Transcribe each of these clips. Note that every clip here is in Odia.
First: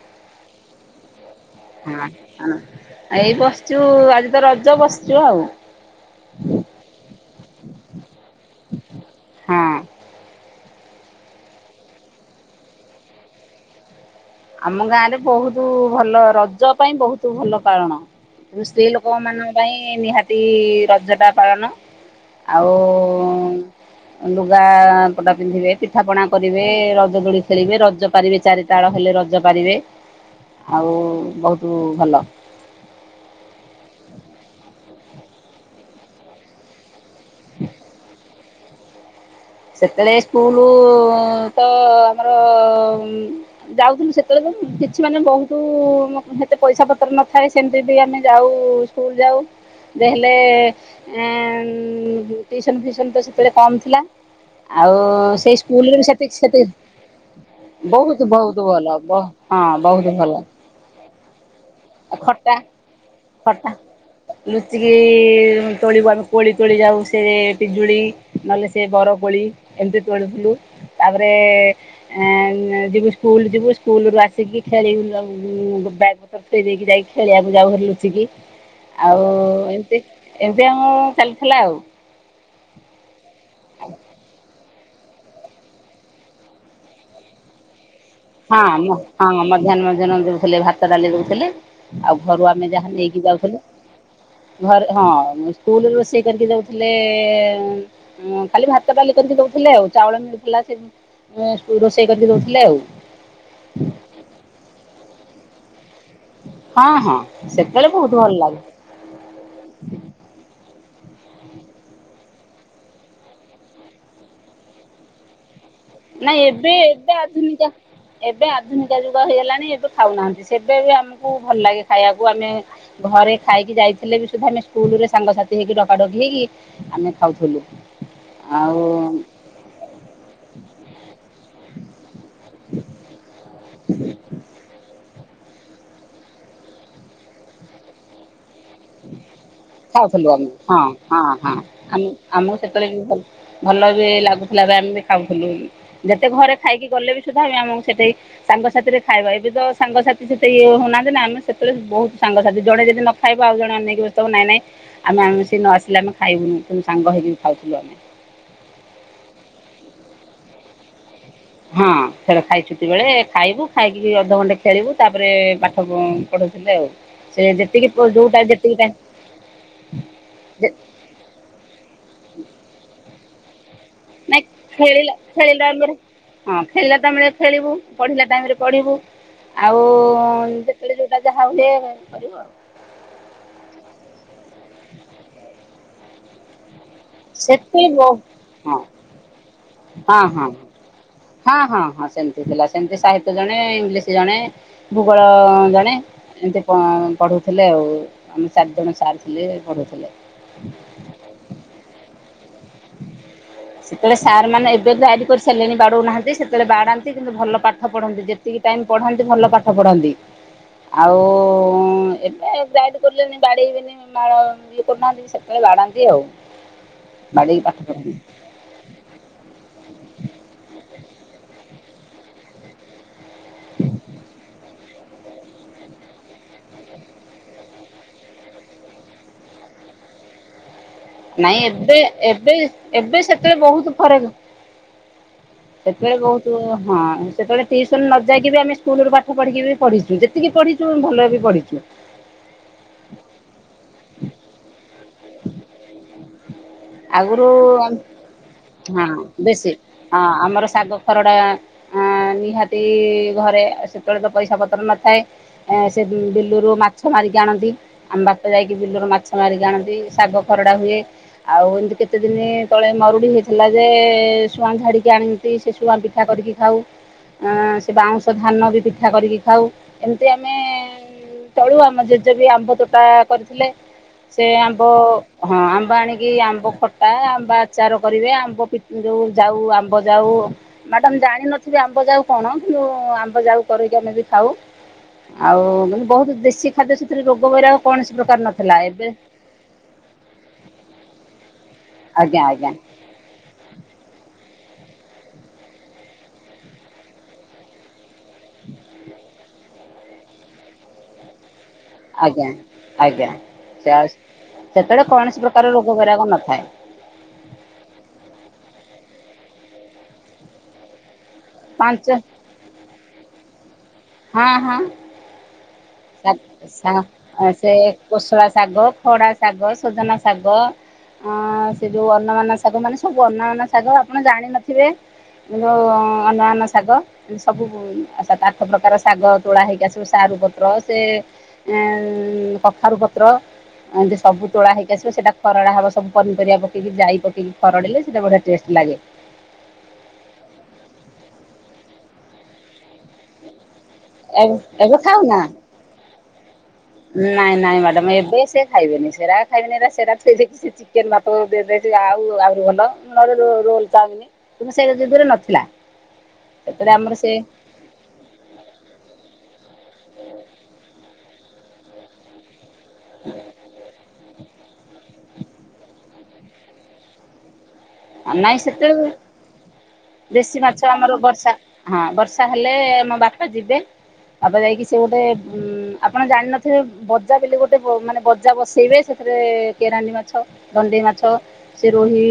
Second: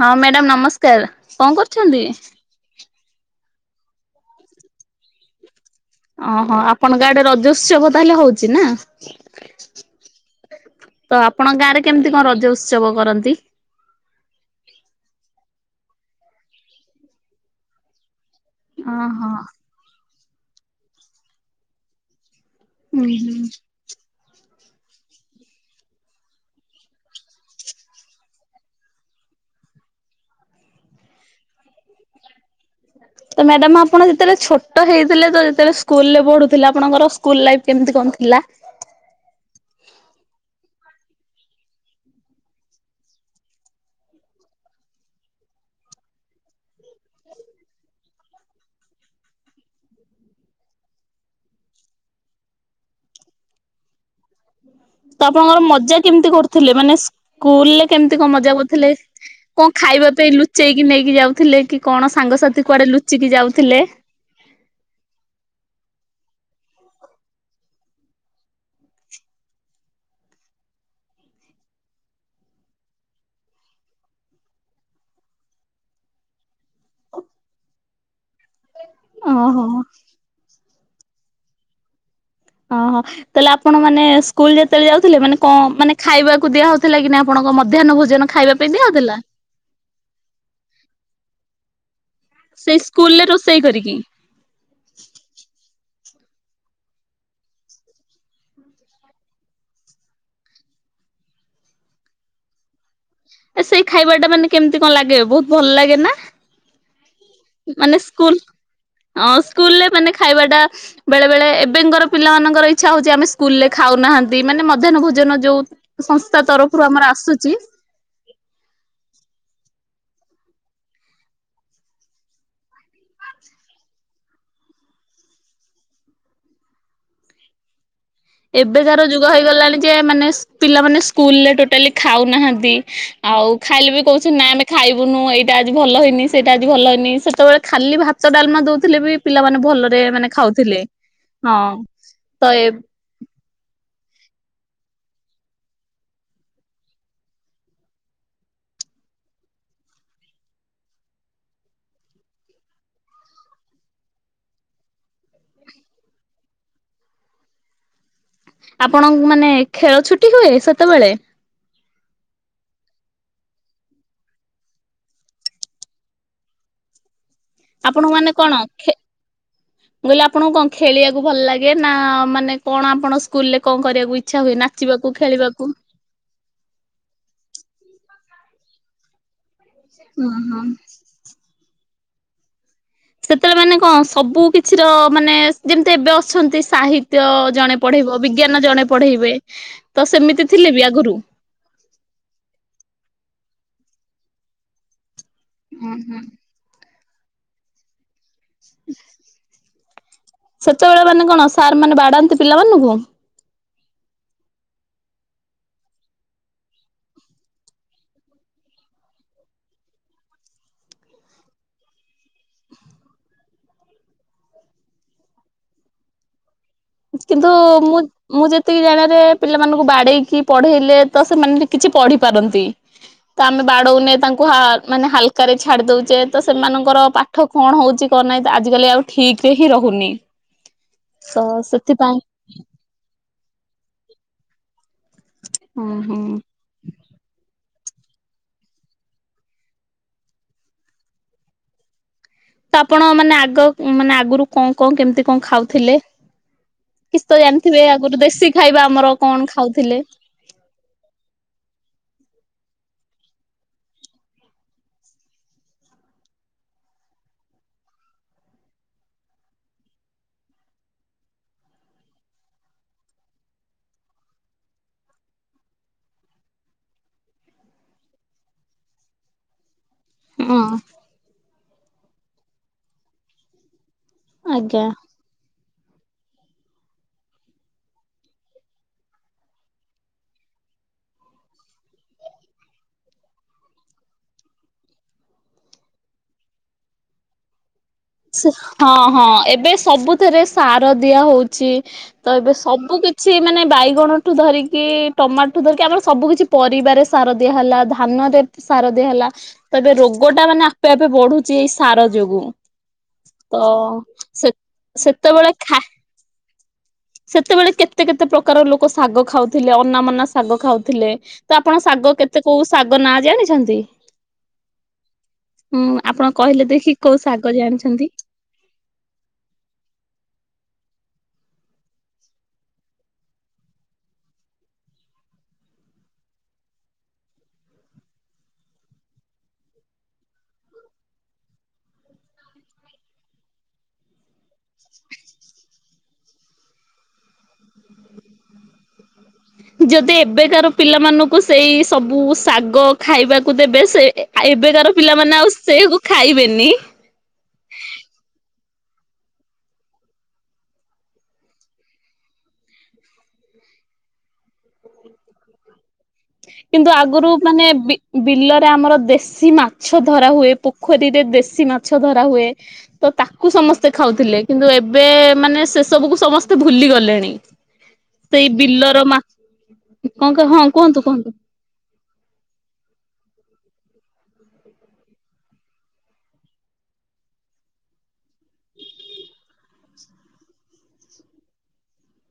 ହଁ ମ୍ୟାଡମ ନମସ୍କାର। କଣ କରୁଚ ହ ଏଇ ବସିଚୁ ଆଜି ତ ରଜ ବସିଚୁ ଆଉ। ଓହୋ, ଆପଣଙ୍କ ଆଡେ ରଜୋତ୍ସବ ତାହେଲେ ହଉଚି ନା? ହଁ। ତ ଆପଣଙ୍କ ଗାଁ ରେ କେମିତି କଣ ରଜ ଉତ୍ସବ କରନ୍ତି? ଆମ ଗାଁ ରେ ବହୁତୁ ଭଲ ରଜ ପାଇଁ ବହୁତୁ ଭଲ କାରଣ ସ୍ତ୍ରୀ ଓହୋ ଲୋକମାନଙ୍କ ପାଇଁ ନିହାତି ରଜଟା ପାଳନ। ଆଉଁ ହୁଁ ହୁଁ। ଲୁଗା ପଟା ପିନ୍ଧିବେ ପିଠାପଣା କରିବେ ରଜ ଦୋଳି ଖେଳିବେ ରଜ ପାଳିବେ ଚାରି ତାଳ ହେଲେ ରଜ ରଜପାଳିବେ ଆଉ ବହୁତ ଭଲ ତ ମ୍ୟାଡାମ ଆପଣ ଯେତେବେଳେ ଛୋଟ ହେଇଥିଲେ ତ ଯେତେବେଳେ ସ୍କୁଲ ରେ ପଢୁଥିଲେ ଆପଣଙ୍କର ସ୍କୁଲ ଲାଇଫ୍ କେମିତି କଣ ଥିଲା? ସେତେବେଳେ ସ୍କୁଲୁ ତ ଆମର ଅଁ ଯାଉଥିଲୁ ସେତେବେଳେ ତ କିଛି ମାନେ ବହୁତ ସେତେ ପଇସା ପତ୍ର ନଥାଏ ସେମିତି ବି ଆମେ ଯାଉ ସ୍କୁଲ ଯାଉଁ। ଯେତେ ହେଲେ ଏଁ ଟିଉସନ୍ ଫିଉସନ୍ ତ ସେତେବେଳେ କମ୍ ଥିଲା। ଆଉ ତ ସେଇ ଆପଣଙ୍କର ସ୍କୁଲରେ ମଜା ବି କେମିତି ସେତିକି କରୁଥିଲେ ମାନେ ସ୍କୁଲରେ ସେତିକି କେମିତି କଣ ବହୁତ ମଜା ବହୁତ କରୁଥିଲେ? ଭଲ ହବ। କଣ ହଁ ଖାଇବା ବହୁତ ପାଇଁ ଭଲ। ଲୁଚେଇକି ନେଇକି ଯାଉଥିଲେ କି କଣ ଖଟା ସାଙ୍ଗସାଥି କୁଆଡେ ଲୁଚିକି ଖଟା ଯାଉଥିଲେ? ଲୁଚିକି ତୋଳିବ ଆମେ କୋଳି ତୋଳି ଯାଉଁ ସେ ପିଜୁଳି ନହେଲେ ସେ ବରକୋଳି ଏମିତି ତୋଳୁଥିଲୁ ତାପରେ ଆଁ ଏଁମଁ ଯିବୁ ସ୍କୁଲ ଯିବୁ ସ୍କୁଲ ରୁ ଆସିକି ଖେଳିବୁ ସବୁ ବ୍ୟଗ ପତର ପକେଇ ଦେଇକି ଯାଇକି ଖେଳିବାକୁ ଯାଉଁ ଲୁଚିକି ଆଉ ଓହୋ ଏମିତି। ଏମିତି ଆମ ଚାଲିଥିଲା ଆଉଁ। ଅଁ ହଁ ତାହେଲେ ଆପଣ ମାନେ ସ୍କୁଲରେ ଯେତେବେଳେ ଯାଉଥିଲେ ମାନେ କଣ ମାନେ ଖାଇବାକୁ ଦିଆ ହଉଥିଲା କି ନାଁ ଆପଣଙ୍କ ମଧ୍ୟାହ୍ନ ଭୋଜନ। ଖାଇବା ହଁ ପାଇଁ ଦିଆ ମଁ ହଉଥିଲା? ହଁ ମମଧ୍ୟାହ୍ନ ଭୋଜନ ଦଉଥିଲେ ଭାତ ଡାଲି ଦଉଥିଲେ। ଆଉ ଘରୁ ଆମେ ସେଇ ଯାହା ସ୍କୁଲରେ ନେଇକି ଯାଉଥୁଲେ। ରୋଷେଇ କରିକି ଘରେ ହଁ ସ୍କୁଲ ରୋଷେଇ କରିକି ଦଉଥିଲେଏଁ। ଉଁ ଖାଲି ଭାତ ଡାଲି କରିକି ଦଉଥିଲେ ଆଉ ଚାଉଁଳ ମିଳୁଥିଲା। ସେଠୁଁ ସ୍କୁଲ ରୋଷେଇ କରିକି ଦଉଥିଲେ ଆଉ। ଏ ସେଇ ଖାଇବା ଟା ମାନେ କେମିତି କଣ ଲାଗେ ବହୁତ ଭଲ ଲାଗେ ନାଁ। ହଁ ହଁ ସେଥେଲେ ବହୁତ ଭଲ ଲାଗେ। ହଁ ସ୍କୁଲ ରେ ମାନେ ଖାଇବା ଟା ବେଳେ ବେଳେ ଏବେଙ୍କର ପିଲାମାନଙ୍କର ଇଚ୍ଛା ହଉଛି ଆମେ ସ୍କୁଲ ରେ ଖାଉନାହାନ୍ତି ମାନେ ମଧ୍ୟାହନ ଭୋଜନ ଯୋଉଁ। ନାଇଁ ସଂସ୍ଥା ଏବେ ତରଫରୁ ଆମର ଏବେ ଆସୁଛି। ଆଧୁନିକା ଏବେ ଆଧୁନିକ ଯୁଗ ହେଇଗଲାଣି ଏବେ ଖାଉନାହାନ୍ତି ସେବେ ବି ଆମକୁ ଭଲ ଲାଗେ ଖାଇବାକୁ ଆମେ ଘରେ ଖାଇକି ଯାଇଥିଲେ ବି ସୁଦ୍ଧା ଆମେ ସ୍କୁଲ ରେ ସାଙ୍ଗସାଥି ହେଇକି ଡକାଡକି ହେଇକି ଆମେ ଖାଉଥିଲୁ। ଏବେ କାର ଆଉ ଯୁଗ ହେଇଗଲାଣି। ଯେ ମାନେ ପିଲାମାନେ ସ୍କୁଲରେ ଟୋଟାଲି ଖାଉନାହାନ୍ତି। ଆଉ ଖାଇଲେ ବି କହୁଛନ୍ତି ନାଁ ଆମେ ଖାଇବୁନୁ ଏଇଟା ଆଜି ଭଲ ହେଇନି ସେଇଟା ଆଜି ଭଲ ହେଇନି ସେତେବେଳେ ଖାଲି ଭାତ ଡାଲମା ଦଉ ଖାଉଥୁଲୁ ଆମେ। ହଁ ହଁ ହଁ ଆମେ ତ ଆମକୁ ଏ ସେତେବେଳେ ବି ଭଲ ବି ଲାଗୁଥିଲା ବି ଆମେ ବି ଖାଉଥୁଲୁ ଯେତେ ଘରେ ଖାଇକି ଗଲେ ବି ସୁଧା ଆମକୁ ସେଠେଇଁ ସାଙ୍ଗସାଥି ରେ ଖାଇବା। ଏବେ ତ ସାଙ୍ଗସାଥି ସେତେ ଇଏ ହଉନାହାନ୍ତି ନାଁ ଆମେ ସେତେବେଳେ ବହୁତ ସାଙ୍ଗସାଥି ଜଣେ ଯଦି ନ ଖାଇବା ଆଉ ଜଣ ଅନେକ ବସ୍ତୁବ ନାଇଁ ନାଇଁ ଆମେଆମେ ସିଏ ନ ଆସିଲେ ଆମେ ଖାଇବୁନୁ କିନ୍ତୁ ସାଙ୍ଗ ହେଇକି ଖାଉଥିଲୁ ଆମେ। ଆପଣଙ୍କ ମାନେ ଖେଳ ଛୁଟି ହୁଏ ସେତେବେଳେ? ହଁ ଖେଳ ଖାଇଛୁଟି ବେଳେ ଖାଇବୁ ଖାଇକିରି ଅଧଘଣ୍ଟେ ଖେଳିବୁ ତାପରେ ପାଠ ପ ପଢଉଥିଲେ ଆଉ। ସେ ଯେତିକି ପ୍ ଆପଣଙ୍କୁ ମାନେ ଯୋଉଟା କଣ ଯେତିକି ଖେ ଟାଇମ୍। ମୁଁ କହିଲି ଆପଣଙ୍କୁ କଣ ଖେଳିବାକୁ ଭଲ ଲାଗେ ନାଁ ମାନେ କଣ ଆପଣ ସ୍କୁଲରେ? କଣ କରିବାକୁ ନାଇଁ ଇଚ୍ଛା ହୁଏ ଖେଳିଲା ନାଚିବାକୁ ଖେଳିଲା ଖେଳିବାକୁ? ବେଳେ ହଁ ଖେଳିଲା ଟାଇମ ରେ ଖେଳିବୁ ପଢିଲା ଟାଇମ ରେ ପଢିବୁ। ଆଉ ଓହୋ। ଯେତେବେଳେ ଯୋଉଁଟା ଯାହା ହୁଏ କରିବୁ ଆଉ। ସେତେବେଳେ ମାନେ କଣ ସବୁ କିଛିର ମାନେ ଯେମିତି ଏବେ ଅଛନ୍ତି ସାହିତ ସାହିତ୍ୟ ଜଣେ ସେତେ ବହୁ ପଢେଇବ ବିଜ୍ଞାନ ହଁ ଜଣେ ପଢେଇବେ ତ ହଁ, ସେମିତି ହଁ। ଥିଲେ ବି ଆଗରୁ ହଁ ହଁ ହଁ ସେମତି ଥିଲା ସେମତି ସାହିତ୍ୟ ଜଣେ ଇଂଲିଶ ଜଣେ ଭୂଗୋଳ [unintelligible] ଜଣେ ଏମିତି ପ ପଢୁଥିଲେ ଆଉ ଆମ ଚାରି ଜଣ ସାର୍ ଥିଲେ ପଢାଉଥିଲେ। ସେତେବେଳେ ମାନେ କଣ ସାର୍ ମାନେ ବାଡାନ୍ତି ପିଲାମାନଙ୍କୁୁ [inaudible] ସେତେବେଳେ ସାର୍ ମାନେ ଏବେ ଡାରି କରିସାରିଲେଣି ବାଡଉନାହାନ୍ତି ସେତେବେଳେ ବାଡ଼ାନ୍ତି କିନ୍ତୁ ଭଲ ପାଠ ପଢ଼ନ୍ତି ଯେ ଯେତିକି ଟାଇମ ପଢ଼ାନ୍ତି ଭଲ ପାଠ ପଢାନ୍ତି। ଆଉ ଏବେ ଯାଇଡ଼ କରିଲେଣି ବାଡେଇବେନି। ମାଡ଼ ଇଏ କରୁନାହାନ୍ତି ସେତେବେଳେ ବାଡ଼ାନ୍ତି ଆଉ। କିନ୍ତୁ ବାଡେଇକି ପାଠ ମୁଁ ପଢାନ୍ତି ମୁଁ ଯେତିକି ଜାଣିବାରେ ପିଲାମାନଙ୍କୁ ବାଡ଼େଇକି ପଢେଇଲେ ତ ସେମାନେ କିଛି ପଢ଼ି ପାରନ୍ତି ତ ଆମେ ବାଡଉନେ ତାଙ୍କୁ ମାନେ ହାଲକାରେ ଛାଡି ଦଉଛେ ତ ସେମାନଙ୍କର ପାଠ କଣ ହଉଛି କଣ ନାହିଁ ତ ଆଜିକାଲି ଆଉ ଠିକରେ ହିଁ ରହୁନି। ତ ନାଇଁ ଏବେ ସେଥିପାଇଁ ଏବେ ଏବେ ସେତେବେଳେ ବହୁତ ଫରକ ହୁଁ ସେତେବେଳେ ହୁଁ ବହୁତ ହଁ ସେତେବେଳେ ଟିୁସନ ନ ଯାଇକି ବି ଆମେ ସ୍କୁଲରୁ ପାଠ ପଢ଼ିକି ବି ପଢିଛୁ ଯେତିକି ପଢ଼ିଛୁ ଭଲ ବି ପଢ଼ିଛୁ। ତ ଆପଣ ମାନେ ଆଗ ମାନେ ଆଗରୁ କଣ କଣ କେମିତି କଣ ଖାଉଥିଲେ? କିଛି ତ ଜାଣିଥିବେ ଆଗରୁ ଆଗରୁ ଦେଶୀ ଖାଇବା ହଁ ଆମର କଣ ଖାଉଥିଲେ? ହରଡ଼ା ନିହାତି ଘରେ ସେତେବେଳେ ତ ପଇସା ପତ୍ର ନଥାଏ। ଅ ସେ ବିଲରୁ ମାଛ ମାରିକି ଆଣନ୍ତି ଆମ ବାପା ଯାଇକି ବିଲରୁ ମାଛ ମାରିକି ଆଣନ୍ତି। ଶାଗ ଖରଡ଼ା ହୁଏ। ଆଉ ଏମିତି କେତେ ଦିନି ତଳେ ମରୁଡି ହେଇଥିଲା ଯେ ସୁଆଁ ଝାଡିକି ଆଣି ସେ ସେ ସୁଆଁ ପିଠା କରିକି ଖାଉ ସେ ବାଉଁଶ ଧାନ ବି ପିଠା କରିକି ଖାଉ। ଏମିତି ଆମେ ଚଳୁ ଆମ ଜେଜେ ବି ଆମ୍ବ ତୋଟା କରିଥିଲେ ସେ ଆମ୍ ଆଜ୍ଞା [unintelligible] ହଁ ଆମ୍ବ ଆଣିକି ଆମ୍ବ ଖଟା, ଆମ୍ବ ଆଚାର କରିବେ ଆମ୍ବ ପିତ୍ ଯୋଉ ଯାଉ ଆମ୍ବ ଯାଉ ମ୍ୟାଡାମ୍ ଜାଣିିନଥିବେ ଆମ୍ବ ଯାଉ କଣ କିନ୍ତୁ ଆମ୍ବ ଯାଉ କରକି ଆମେ ବି ଖାଉ ଆଉ ବହୁତ ଦେଶୀ ଖାଦ୍ୟ ସେଥିରେ ରୋଗ ବୈରାଗ କୌଣସି ପ୍ରକାର ନଥିଲା ହଁ ଏବେ ହଁ ଏବେ ସବୁଥିରେ ସାର ଦିଆହୋଉଛି ତ ଆଜ୍ଞା ଏବେ ଆଜ୍ଞା ସବୁ କିଛି ସବୁ କିଛି ମାନେ ବାଇଗଣଠୁ ଧରିକି ଟମାଟଠୁ ଧରିକି ଆମର ସବୁ କିଛି ପରିବାରେ ସାର ଦିଆ ହେଲା ଧାନରେ ସାର ଦିଆହେଲା ତେବେ ରୋଗଟା ମାନେ ଆପେ ଆପେ ବଢୁଛି ଏଇ ସାର ଯୋଗୁ। ଆଜ୍ଞା ଆଜ୍ଞା ତ ସେ କୌଣସି ସେତେବେଳେ ପ୍ରକାର ଖା ରୋଗ ବୈରାଗ ନଥାଏ ସେତେବେଳେ କେତେ କେତେ ପ୍ରକାର ଲୋକ ଶାଗ ଖାଉଥିଲେ ଅନା ମନା ଶାଗ ଖାଉଥିଲେ ତ ଆପଣ ପାଞ୍ଚ ଶାଗ କେତେ କୋଉ ଶାଗ ନାଁ ଜାଣିଛନ୍ତି? ହଁ ହଁ ହୁଁ ଆପଣ କହିଲେ ଦେଖି କୋଉ ଶାଗ ସେ ଜାଣିଛନ୍ତି? କୋଷଳା ଶାଗ ଖଡା ଶାଗ ସଜନା ଶାଗ ଅଁ ସେ ଯୋଉ ଅନାମନା ଶାଗ ମାନେ ସବୁ ଅନାମନା ଶାଗ ଆପଣ ଜାଣିନଥିବେ। ସେ ଯୋଉ ଅନା ମନା ଶାଗ ସବୁ ସାତ ଆଠ ପ୍ରକାର ଶାଗ ତୋଳା ହେଇକି ତୋଳାହେଇକି ଆସିବ ସାରୁ ପତ୍ର ସେ ଏଁ କଖାରୁ ପତ୍ର ଏମିତି ସବୁ ତୋଳା ହେଇି ଆସିବ ସେଟା ଖରଡ଼ା ହବ ସବୁ ପନିରିବା ପକେଇକି ଯାଇ ପକେଇକି ଖରଡ଼ିଲେ ସେଇଟା ବଢିଆ ଟେଷ୍ଟ ଲାଗେ। ଯଦି ଏବେକାର ପିଲାମାନଙ୍କୁ ସେଇ ସବୁ ଶାଗ ଖାଇବାକୁ ଦେବେ ସେ ଏ ଆ ଏବେ ଏବେକାର ଖାଉନା? ପିଲାମାନେ ଆଉ ସେକୁ ଖାଇବେନି। ନାଇଁ ନାଇଁ ମ୍ୟାଡାମ ଏବେ ସେ ଖାଇବେନି ସେରା ଖାଇବେନି ସେ ଚିକେନ ଭାତ ଦେଇ ଆଉ ଆହୁରି ଭଲ ନହେଲେ ରୋଲ ଚାଇମିନ କିନ୍ତୁ ସେ ଯୁଗରେ ନଥିଲା। କିନ୍ତୁ ସେତେବେଳେ ଆମର ଆଗରୁ ସେ ମାନେ ବିଲରେ ଆମର ଦେଶୀ ମାଛ ଧରା ହୁଏ ପୋଖରୀରେ ରେ ଦେଶୀ ମାଛ ଧରା ହୁଏ ତ ତାକୁ ସମସ୍ତେ ଖାଉଥିଲେ କିନ୍ତୁ ଏବେ ମାନେ ସେ ସବୁକୁ ସମସ୍ତେ ଭୁଲି ଗଲେଣି ସେଇ ନାଇଁ ବିଲର ସେତେବେଳେ ମା କଣ କ ଦେଶୀ ହଁ ମାଛ କୁହନ୍ତୁ ଆମର କୁହନ୍ତୁ। ବର୍ଷା ହଁ ବର୍ଷା ହେଲେ ଆମ ବାପା ଯିବେ। ତାପ ଯାଇକି ସେ ଗୋଟେ ଉଁ ଆପଣ ଜାଣିନଥିବେ ବଜା ବ ଗୋଟେ ମାନେ ବଜା ବସେଇବେ ସେ ସେଥିରେ କେରାଣ୍ ମାଛ ଧଣ୍ଣ୍ଡେଇ ମାଛ ସେ ରୋହି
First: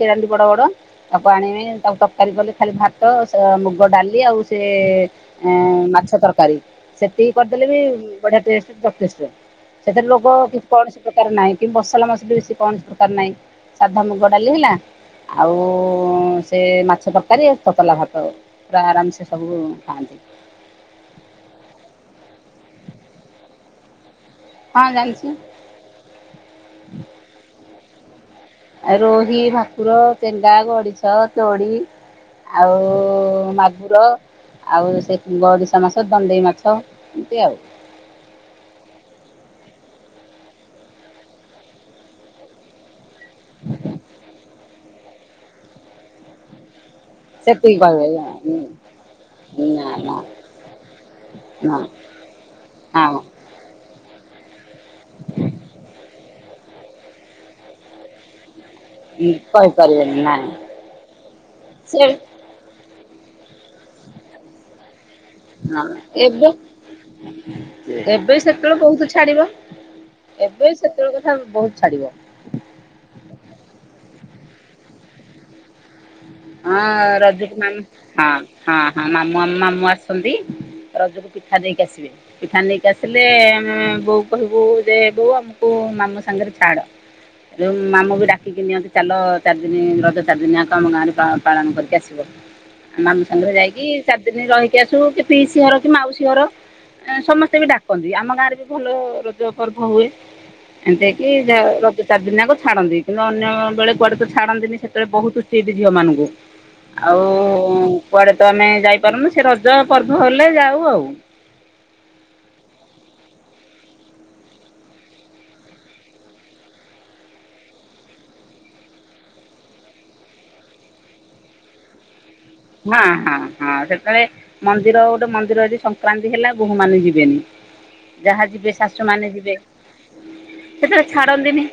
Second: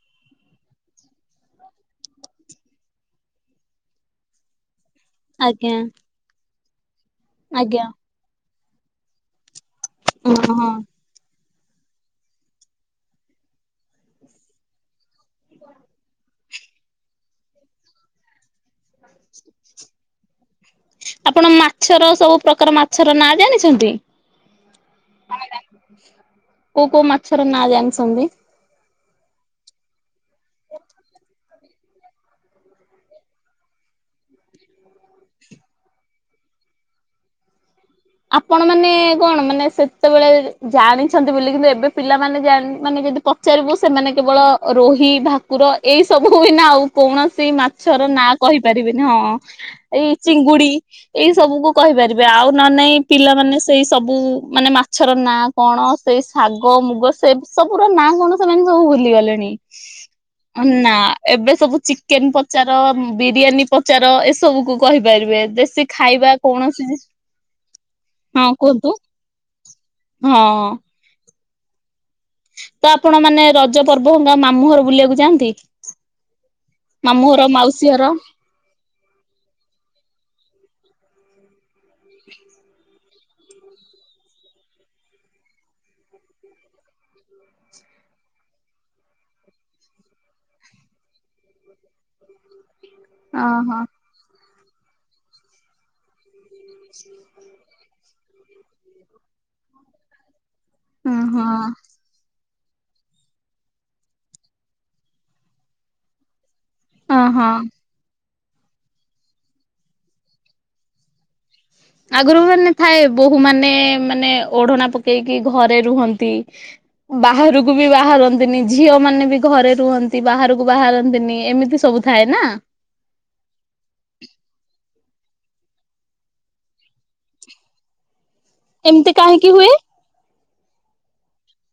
କେରାଣ୍ଡି ବଡ଼ ବଡ଼ ତାକୁ ଆଣିବା ତାକୁ ତରକାରୀ କଲେ ଖାଲି ଭାତ ମୁଗ ଡାଲି ଆଉ ସେ ଏ ଆଜ୍ଞା ମାଛ ତରକାରୀ ସେତିିକି କରିଦେଲେ ବି ଆଜ୍ଞା ବଢିଆ ଟେଷ୍ଟ ଯଥେଷ୍ଟ। ସେଥିରେ ଲୋକ ହଁ କି ହଁ କଣସି ପ୍ରକାର ନାହିଁ କି ମସଲା ମାସଲି ବି ବେଶ କୌଣସି ପ୍ରକାର ନାହିଁ ସାଧା ମୁଗ ଡାଲି ହେଲା ଆଉ ସେ ମାଛ ତରକାରୀ ତତଲା ଭାତ ପୁରା ଆରାମ ସେ ସବୁ ଖାଆନ୍ତି। ଆପଣ ମାଛର ସବୁ ପ୍ରକାର ମାଛର ନାଁ ଜାଣିଛନ୍ତି? ହଁ ଜାଣିଛି। କୋଉ କୋଉ ମାଛର ନାଁ ଜାଣିଛନ୍ତି? ଆଉ ରୋହି ଭାକୁର ଚେଙ୍ଗା ଗଡିଶ ତୋଡି ଆଉ ମାଗୁର ଆଉ ସେ ବଡ଼ିଶା ମାଛ ଦଣ୍ଡେଇ ମାଛ ଏମିତି ଆଉ। ଆପଣ ମାନେ କଣ ମାନେ ସେତେବେଳେ ଜାଣିଛନ୍ତି ବୋଲି କିନ୍ତୁ ଏବେ ପିଲାମାନୋଣି ମାନେ ଯଦି ପଚାରିବୁ ସେମାନେ କେବଳ ରୋହି ଭାକୁର ଏଇ ସବୁ ନା ଆଉ କୌଣସି ସେତିକି ମାଛର କହିବେ ନାଁ କହିପାରିବେିନି ହଁ। ନା ଏଇ ନା ଚିଙ୍ଗୁଡି ଏଇ ସବୁ କୁ ନା କହିପାରିବେ ଆଉ ନ ନାଇଁ ହଁ ପିଲା ମାନେ ସେଇ ସବୁ ମାନେ ମାଛର ନାଁ କଣ ସେଇ ଶାଗ ମୁଗ ସେବ ସବୁର ର ନାଁ କଣ ସେମାନେ ସବୁ ଭୁଲି ଗଲେଣି କହିପାରିବେନି ନାଇଁ ନା ଏବେ ସବୁ ସେ ଚିକେନ ପ ପଚାର ବିରିୟାନୀ ପଚାର ଏସବୁକୁୁ କହିପାରିବେ ଦେଶୀ ଖାଇବା ଏବେ କୌଣସି ଏବେ ହଁ ସେତେବେଳେ କୁହନ୍ତୁ ବହୁତ ଛାଡିବ ଏବେ ସେ ହଁ। ସେତେବେଳେ କଥା ବହୁତ ଛାଡିବ। ତ ଆପଣ ମାନେ ରଜ ପର୍ବ ହେ ମାମୁଁ ଘର ବୁଲିବାକୁ ଯାଆନ୍ତି? ହଁ ମାମୁଁ ଘର ରଜକୁ ମ ମାଉସୀ ଘର ହଁ ହଁ ହଁ ମାମୁଁ ମାମୁଁ ଆସଛନ୍ତି ରଜକୁ ପିଠା ଦେଇକି ଆସିବେ। ପିଠା ନେଇକି ଆସିଲେ ଆମେ ବୋଉ କହିବୁ ଯେ ବୋଉ ଆମକୁ ମାମୁ ସାଙ୍ଗରେ ଛାଡ। ମାମୁଁ ବିଡାିକି ନିଅନ୍ତି ଚାଲ ଚାରି ଦିନ ରଜ ଚାରି ଦିନି ଆ ଆମ ଗାଁରେ ପାଳନ କରିକି ଆସିବ ମାମୁ ସାଙ୍ଗରେ ଓହୋ ଯାଇକି ଚାରି ଦିନ ରହିକି ଆସୁ କି ପିଇ ସ ଘର କି ମାଉସୀ ଘର ସମସ୍ତେ ବି ଡାକ କନ୍ତି ଆମ ଗାଁରେ ବି ଭଲ ରଜ ପର୍ବ ହୁଏ ଏମିତି କି ଓହୋ ଯ ରଜ ଚାରି ଦିନି ଯଆକୁ ଛାଡନ୍ତି କିନ୍ତୁ ଅନ୍ୟ ବେଳେ କୁଆଡେ ତ ଛାଡନ୍ତିନି ସେତେବେଳେ ବହୁତ ଷ୍ଟିଟି ଝିଅ ମାନଙ୍କୁ। ଆଉ ଓହୋ। କୁଆଡେ ତ ଆମେ ଯାଇପାରୁନୁ ସେ ରଜ ପର୍ବ ହେଲେ ଯାଉ ଆଉ। ଆଗରୁ ମାନେ ଥାଏ ବୋହୁୂ ମାନେ ମାନେ ଓଢଣା ପକେଇକି ଘରେ ରୁହନ୍ତି ବାହାରକୁ ବି ବାହାରନ୍ତିନି ଝିଅ ମାନେ ବି ଘରେ ରୁହନ୍ତି ବାହାରକୁ ବାହାରନ୍ତିନି ଏମିତି ସବୁ ଥାଏ ନା। ହଁ ହଁ ହଁ ସେତେବେଳେ ମନ୍ଦିର ଗୋଟେ ମନ୍ଦିର ଯଦି ସଂକ୍ରାନ୍ତି ହେଲା ବୋହୂ ମାନେ ଯିବେନି ଯାହା ଯିବେ। ଶାଶୁ ଏମିତି ମାନେ କାହିଁକି ଯିବେ ହୁଏ। ସେତେବେଳେ ଛାଡନ୍ତିନି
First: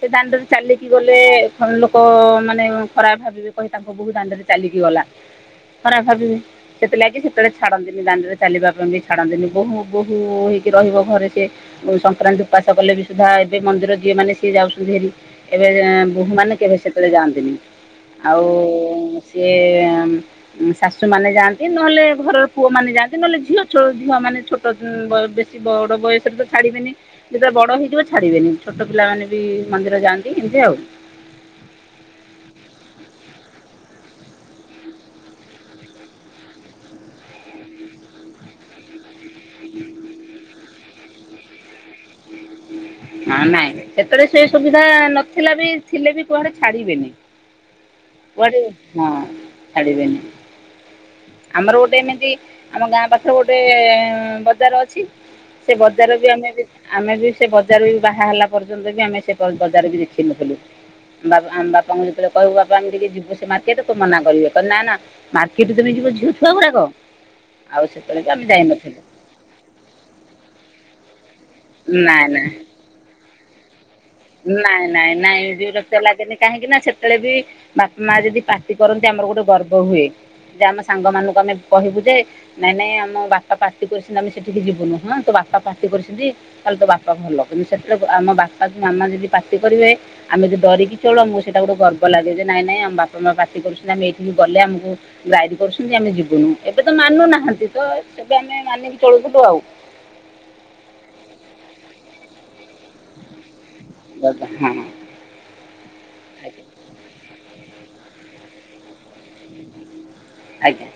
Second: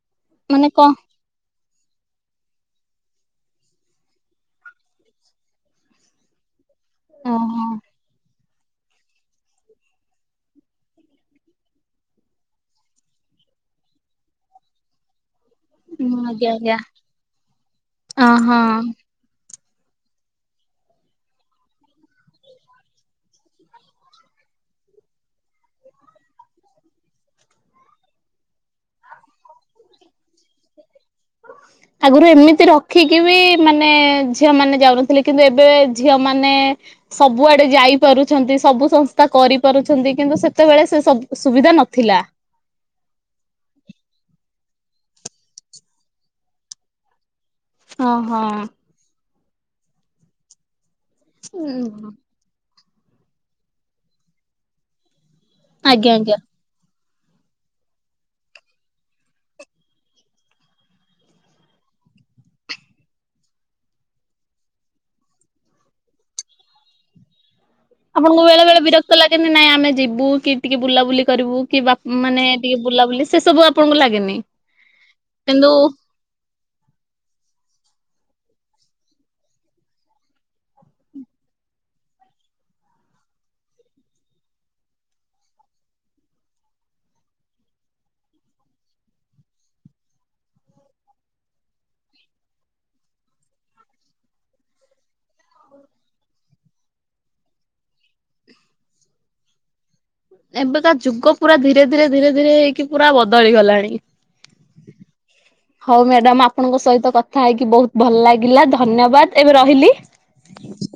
ସେ ଦାଣ୍ଡରେ ମାନେ କଣ ଚାଲିକି ଗଲେ। ଘର ଲୋକ ମାନେ ଖରାପ ଭାବିବେ କହିବେ ତାଙ୍କ ବହୁତ ଦାଣ୍ଡରେ ଚାଲିକି ଗଲା। ଖରାପ ଭାବିବେ ସେଥି ଲାଗି ସେତେବେଳେ ଓହୋ ଛାଡ଼ନ୍ତିନି ଦାଣ୍ଡରେ। ଚାଲିବା ପାଇଁ ବି ଛାଡ଼ନ୍ତିନି ବୋହୁ ବୋହୁୂ ହେଇକି ରହିବ ଘରେ ସେ। ସଂକ୍ରାନ୍ତି ଉପାସ କଲେ ବି ସୁଦ୍ଧା ଏବେ ମନ୍ଦିର ଯିଏ ମାନେ ସିଏ ଯାଉଛନ୍ତି ଭାରି। ଏବେ ଆଜ୍ଞା ବୋହୂମାନେ କେବେ ଆଜ୍ଞା ସେତେବେଳେ ଯାଆନ୍ତିନି ଆଉ ଓହୋ। ସିଏ। ଉଁ ଶାଶୁ ମାନେ ଯାଆନ୍ତି ନହେଲେ ଘରର ପୁଅ ମାନେ ଯାଆନ୍ତି ନହେଲେ ଝିଅ ଛୋ ଝିଅ ମାନେ ଛୋ ତ ବେଶୀ ବଡ ବୟସରେ ତ ଛାଡିବେନି ତ ଯେତେବେଳେ ବଡ ହେଇଯିବ ଛାଡିବେନି ଛୋଟ ପିଲାମାନେ ବି ମନ୍ଦିର ଯାଆନ୍ତି ଏମିତି ଆଉ। [unintelligible] ଆଗରୁ ଏମିତି ରଖିକି ବି ମାନେ ଝିଅ ମାନେ ଯାଉନଥିଲେ କିନ୍ତୁ ଏବେ ଝିଅ ମାନେ। ସବୁଆଡେ ଯାଇପାରୁଛନ୍ତି ସବୁ ସ ତା କରିପାରୁଛନ୍ତି କିନ୍ତୁ ସେତେବେଳେ ସେ ସୁବିଧା ନଥିଲା। ନାଁ ନାଇଁ ସେତେବେଳେ ସେ ସୁବିଧା ନଥିଲା ବି ଥିଲେ ବି କୁଆଡେ ଛାଡିବେନି। ହଁ ହଁ। କୁଆଡେ ହଁ ଛାଡ଼ିିବେନି। ଆମର ଗୋଟେ ଉଁ ଏମିତି ଆମ ଗାଁ ପାଖରେ ଗୋଟେ ବଜାର ଅଛି। ସେ ଆଜ୍ଞା ବଜାର ବି ଆଜ୍ଞା। ଆମେ ବି ଆମେ ବି ସେ ବ ବଜାର ବି ବାହା ହେଲା ପର୍ଯ୍ୟନ୍ତ ବି ଆମେ ସେ ବଜାର ବି ଦେଖ ନଥିଲୁ। [unintelligible] ଆମ ବାପାଙ୍କୁ ଯେତେବେଳେ କହିବୁ ବାପା ଆମେ ଟିକେ ଯିବୁ ସେ ମାର୍କେଟକୁ ମନା କରିବେ କହିବେ ନା ନା। ମାର୍କେଟ ତମେ ଯିବ ଝିଅ ଛୁଆ ଗୁଡାକ। ଆପଣଙ୍କୁ ବେଳେ ବେଳେ ବିରକ୍ତ ଲାଗେନି ନାଇଁ ଆମେ ଯିବୁ କି ଟିକେ ବୁଲାବୁଲି କରିବୁ କି ବା ନା ନା ମାନେ ଟିକେ। ବୁଲାବୁଲି ସେ ସବୁ ଆପଣଙ୍କୁ ଲାଗେନି। ନାଇଁ ନାଇଁ ନାଇଁ କିନ୍ତୁ ବିରକ୍ତିଆ ଲାଗେନି। କାହିଁକି ନା ସେତେବେଳେ ବି ବାପା ମା ଯଦି ପାଟି କରନ୍ତି ଆମର ଗୋଟେ ଗର୍ବ ହୁଏ। ଯେ ଆମ ସାଙ୍ଗମାନଙ୍କୁ ଆମେ କହିବୁ ଯେ। ନାଇଁ ନାଇଁ ଆମ ବାପା ପାଟି କରିଛନ୍ତି ଆମେ ସେଠିକି ଯିବୁନୁ ହଁ ତୋ ବାପା ପାଟି କରିଛନ୍ତି। ତାହେଲେ ତୋ ବାପା ଭଲ କିନ୍ତୁ ସେଥିରେ ଆମ ବାପା କୁ ମାମା ଯଦି ପାଟି କରିବେ। ଆମେ ଯଦି ଡରିକି ଚଳୁ ଆମୁକୁ ସେଟା ଗୋଟେ ଗର୍ବ ଲାଗେ ଯେ ନାଇଁ ନାଇଁ ଆମ ବାପା ମା ପାଟି କରୁଛନ୍ତି ଆମେ ଏଇଠିକି ଗଲେ ଆମକୁ। ଗାଇଡ୍ କରୁଛନ୍ତି ଆମେ ଯିବୁନୁ ଏବେ ତ ମାନୁନାହାନ୍ତି ତ ସେବେ ଆମେ ମାନିକି ଚଳୁଥୁଲୁ ଆଉ। ଏବେକା ଯୁଗ ପୁରା ଧୀରେ ଧୀରେ ଧୀରେ ଧୀରେ ହେଇକି ପୁରା ବଦଳି ଗଲାଣି। ହଁ। ହଉ ମ୍ୟାଡ଼ାମ ଆପଣଙ୍କ ସହିତ କଥା ହେଇକି ବହୁତୁ ଭଲ ଲାଗିଲା ଧନ୍ୟବାଦ। ଏବେ ରହିଲି। ଆଜ୍ଞା।